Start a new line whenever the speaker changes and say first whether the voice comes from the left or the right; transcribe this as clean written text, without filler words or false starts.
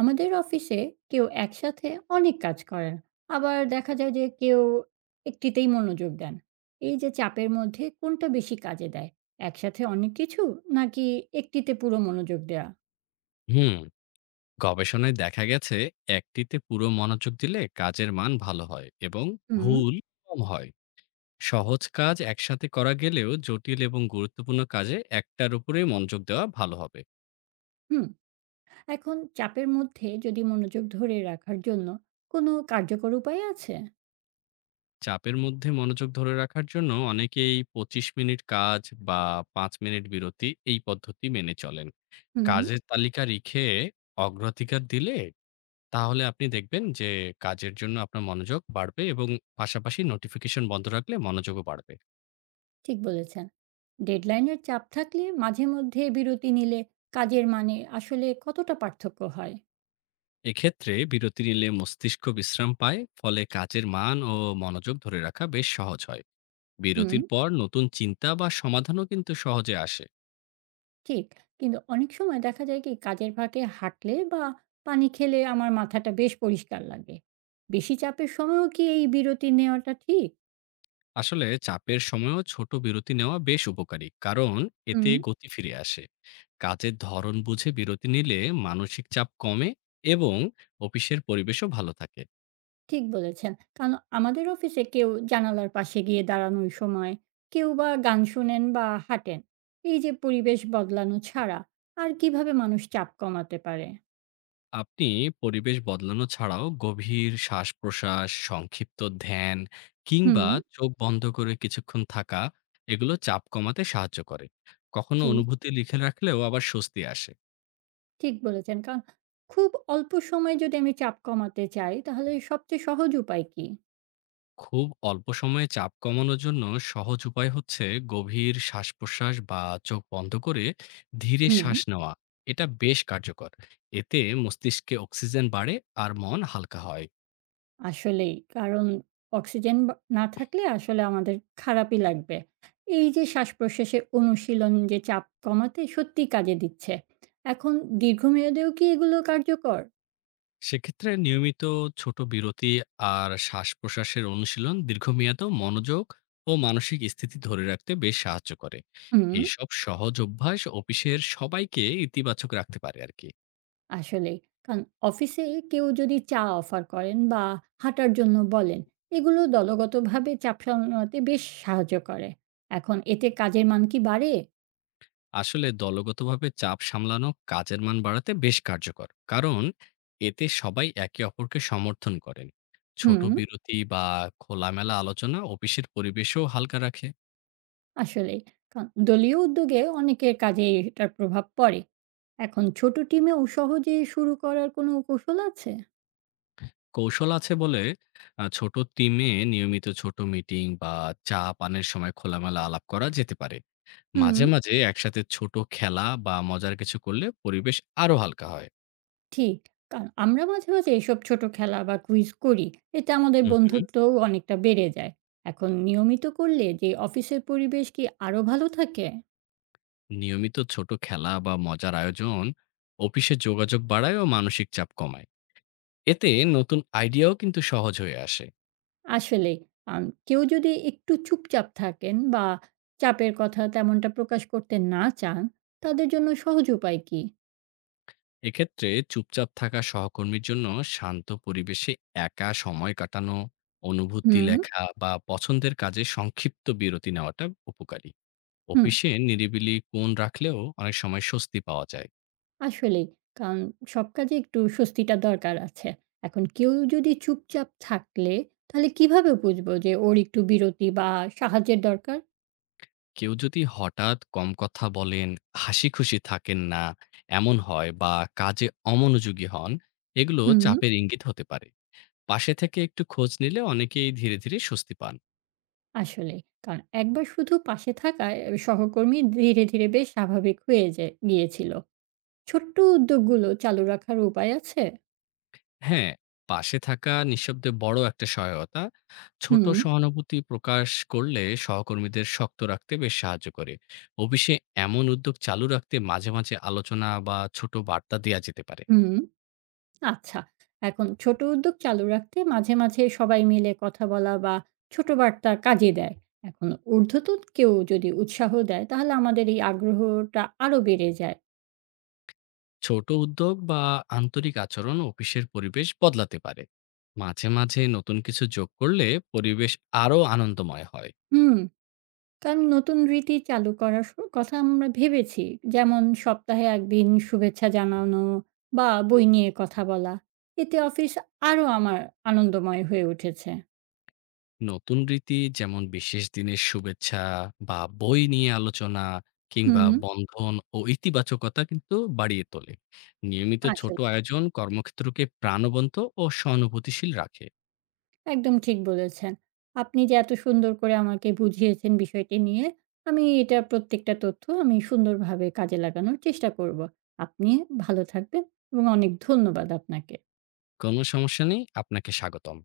right: আমাদের অফিসে কেউ একসাথে অনেক কাজ করেন, আবার দেখা যায় যে কেউ একটিতেই মনোযোগ দেন। এই যে চাপের মধ্যে কোনটা বেশি কাজে দেয়, একসাথে অনেক কিছু নাকি একটিতে পুরো মনোযোগ দেওয়া?
left: হুম। গবেষণায় দেখা গেছে একটিতে পুরো মনোযোগ দিলে কাজের মান ভালো হয় এবং
right: হুম।
left: ভুল কম হয়। সহজ কাজ একসাথে করা গেলেও জটিল এবং গুরুত্বপূর্ণ কাজে একটার উপরে মনোযোগ দেওয়া ভালো হবে।
right: হুম। এখন চাপের মধ্যে যদি মনোযোগ ধরে রাখার জন্য কোনো কার্যকর উপায় আছে?
left: চাপের মধ্যে মনোযোগ ধরে রাখার জন্য অনেকেই 25 মিনিট কাজ বা 5 মিনিট বিরতি এই পদ্ধতি মেনে চলেন।
right: হুম।
left: কাজের তালিকা রেখে অগ্রাধিকার দিলে তাহলে আপনি দেখবেন যে কাজের জন্য আপনার মনোযোগ বাড়বে এবং পাশাপাশি নোটিফিকেশন বন্ধ রাখলে মনোযোগও বাড়বে।
right: ঠিক বলেছেন। ডেডলাইনের চাপ থাকলে মাঝে মধ্যে বিরতি নিলে কাজের মানে আসলে কতটা পার্থক্য হয়?
left: এক্ষেত্রে বিরতি নিলে মস্তিষ্ক বিশ্রাম পায়, ফলে কাজের মান ও মনোযোগ ধরে রাখা বেশ সহজ হয়।
right: হুম।
left: বিরতির পর নতুন চিন্তা বা সমাধানও কিন্তু সহজে আসে।
right: ঠিক। কিন্তু অনেক সময় দেখা যায় কি কাজের ফাঁকে হাঁটলে বা পানি খেলে আমার মাথাটা বেশ পরিষ্কার লাগে। বেশি চাপের সময়ও কি এই বিরতি নেওয়াটা ঠিক?
left: আসলে চাপের সময়ও ছোট বিরতি নেওয়া বেশ উপকারী, কারণ
right: হুম।
left: এতে গতি ফিরে আসে। কাজের ধরন বুঝে বিরতি নিলে মানসিক চাপ কমে এবং অফিসের পরিবেশও ভালো থাকে।
right: ঠিক বলেছেন। কারণ আমাদের অফিসে কেউ জানালার পাশে গিয়ে দাঁড়ানোর সময়, কেউ বা গান শোনেন বা হাঁটেন। এই যে পরিবেশ বদলানো ছাড়া আর কিভাবে মানুষ চাপ কমাতে পারে?
left: আপনি পরিবেশ বদলানো ছাড়াও গভীর শ্বাস-প্রশ্বাস, সংক্ষিপ্ত ধ্যান
right: হুম।
left: কিংবা চোখ বন্ধ করে কিছুক্ষণ থাকা, এগুলো চাপ কমাতে সাহায্য করে। কখনো
right: ঠিক,
left: অনুভূতি লিখে রাখলেও আবার স্বস্তি আসে।
right: ঠিক বলেছেন। কারণ খুব অল্প সময়ে যদি আমি চাপ কমাতে চাই তাহলে সবচেয়ে সহজ উপায় কি?
left: খুব অল্প সময়ে চাপ কমানোর জন্য সহজ উপায় হচ্ছে গভীর শ্বাস-প্রশ্বাস বা চোখ বন্ধ করে ধীরে
right: হুম।
left: শ্বাস নেওয়া। এটা বেশ কার্যকর। এতে মস্তিষ্কে অক্সিজেন বাড়ে আর মন হালকা হয়।
right: আসলেই। কারণ অক্সিজেন বা না থাকলে আসলে আমাদের খারাপই লাগবে। এই যে শ্বাসপ্রশ্বাসের অনুশীলন যে চাপ কমাতে সত্যিই কাজে দিচ্ছে। এখন দীর্ঘমেয়াদেও কি এগুলো কার্যকর?
left: সেক্ষেত্রে নিয়মিত ছোট বিরতি আর শ্বাস-প্রশ্বাসের অনুশীলন দীর্ঘমেয়াদেও মনোযোগ ও মানসিক স্থিতি ধরে রাখতে বেশ সাহায্য করে।
right: হুম,
left: এসব সহজ অভ্যাস অফিসের সবাইকে ইতিবাচক রাখতে পারে আরকি।
right: আসলেই। কারণ অফিসে কেউ যদি চা অফার করেন বা হাঁটার জন্য বলেন, এগুলো দলগতভাবে চাপ সামলাতে বেশ সাহায্য করে। এখন এতে কাজের মান কি বাড়ে?
left: আসলে দলগতভাবে চাপ সামলানো কাজের মান বাড়াতে বেশ কার্যকর। কারণ এতে সবাই একে অপরকে সমর্থন করেন। ছোট
right: হুম,
left: বিরতি বা খোলামেলা আলোচনা অফিসের পরিবেশও হালকা রাখে।
right: আসলেই। কারণ দলীয় উদ্যোগে অনেকের কাজে এটার প্রভাব পড়ে। এখন ছোট টিমেও সহজে শুরু করার কোনো কৌশল আছে?
left: কৌশল আছে বলে ছোট টিমে নিয়মিত ছোট মিটিং বা চা পানের সময় খোলামেলা আলাপ করা যেতে পারে।
right: হুম।
left: মাঝে মাঝে একসাথে ছোট খেলা বা মজার কিছু করলে পরিবেশ আরো হালকা হয়।
right: ঠিক। কারণ আমরা মাঝে, মাঝে এসব ছোট খেলা বা কুইজ করি। এতে আমাদের
left: হুম, হুম।
right: বন্ধুত্বও অনেকটা বেড়ে যায়। এখন নিয়মিত করলে যে অফিসের পরিবেশ কি আরো ভালো থাকে?
left: নিয়মিত ছোট খেলা বা মজার আয়োজন অফিসে যোগাযোগ বাড়ায় ও মানসিক চাপ কমায়। এতে নতুন আইডিয়াও কিন্তু সহজ হয়ে আসে।
right: আসলে কেউ যদি একটু চুপচাপ থাকেন বা চাপের কথা তেমনটা প্রকাশ করতে না চান, তাদের জন্য সহজ উপায় কি?
left: এক্ষেত্রে চুপচাপ থাকা সহকর্মীর জন্য শান্ত পরিবেশে একা সময় কাটানো, অনুভূতি
right: হুম।
left: লেখা বা পছন্দের কাজে সংক্ষিপ্ত বিরতি নেওয়াটা উপকারী।
right: হুম।
left: অফিসে নিরিবিলি কোণ রাখলেও অনেক সময় স্বস্তি পাওয়া যায়।
right: আসলেই। কারণ সব কাজে একটু স্বস্তিটা দরকার আছে। এখন কেউ যদি চুপচাপ থাকলে, তাহলে কিভাবে বুঝবো যে ওর একটু বিরতি বা সাহায্যের দরকার?
left: কেউ যদি হঠাৎ কম কথা বলেন, হাসি খুশি থাকেন না এমন হয় বা কাজে অমনোযোগী হন, এগুলো
right: হুম।
left: চাপের ইঙ্গিত হতে পারে। পাশে থেকে একটু খোঁজ নিলে অনেকেই ধীরে ধীরে স্বস্তি পান।
right: আসলেই। কারণ একবার শুধু পাশে থাকায় এ সহকর্মী ধীরে, ধীরে বেশ স্বাভাবিক হয়ে যে গিয়েছিল। ছোট্ট উদ্যোগগুলো চালু রাখার উপায় আছে?
left: হ্যাঁ, পাশে থাকা নিঃশব্দে বড় একটা সহায়তা। ছোট
right: হুম,
left: সহানুভূতি প্রকাশ করলে সহকর্মীদের শক্ত রাখতে বেশ সাহায্য করে। অফিসে এমন উদ্যোগ চালু রাখতে মাঝে মাঝে আলোচনা বা ছোট বার্তা দেয়া যেতে পারে।
right: হুম। আচ্ছা। এখন ছোট উদ্যোগ চালু রাখতে মাঝে, মাঝে সবাই মিলে কথা বলা বা ছোট বার্তা কাজে দেয়। এখন ঊর্ধ্বতন কেউ যদি উৎসাহ দেয় তাহলে আমাদের এই আগ্রহটা আরো বেড়ে যায়।
left: ছোট উদ্যোগ বা আন্তরিক আচরণ অফিসের পরিবেশ বদলাতে পারে। মাঝে মাঝে নতুন কিছু যোগ করলে পরিবেশ আরো আনন্দময় হয়।
right: হুম, কারণ নতুন রীতি চালু করার কথা আমরা ভেবেছি। যেমন সপ্তাহে ১ দিন শুভেচ্ছা জানানো বা বই নিয়ে কথা বলা। এতে অফিস আরো আমার আনন্দময় হয়ে উঠেছে।
left: নতুন রীতি যেমন বিশেষ দিনের শুভেচ্ছা বা বই নিয়ে আলোচনা কিংবা
right: হুম,
left: বন্ধন ও ইতিবাচকতা কিন্তু বাড়িয়ে তোলে। নিয়মিত
right: আসলে
left: ছোট আয়োজন কর্মক্ষেত্রকে প্রাণবন্ত ও সহানুভূতিশীল রাখে।
right: একদম ঠিক বলেছেন। আপনি যে এত সুন্দর করে আমাকে বুঝিয়েছেন বিষয়টি নিয়ে, আমি এটার প্রত্যেকটা তথ্য আমি সুন্দরভাবে কাজে লাগানোর চেষ্টা করব। আপনি ভালো থাকবেন এবং অনেক ধন্যবাদ আপনাকে।
left: কোনো সমস্যা নেই, আপনাকে স্বাগতম।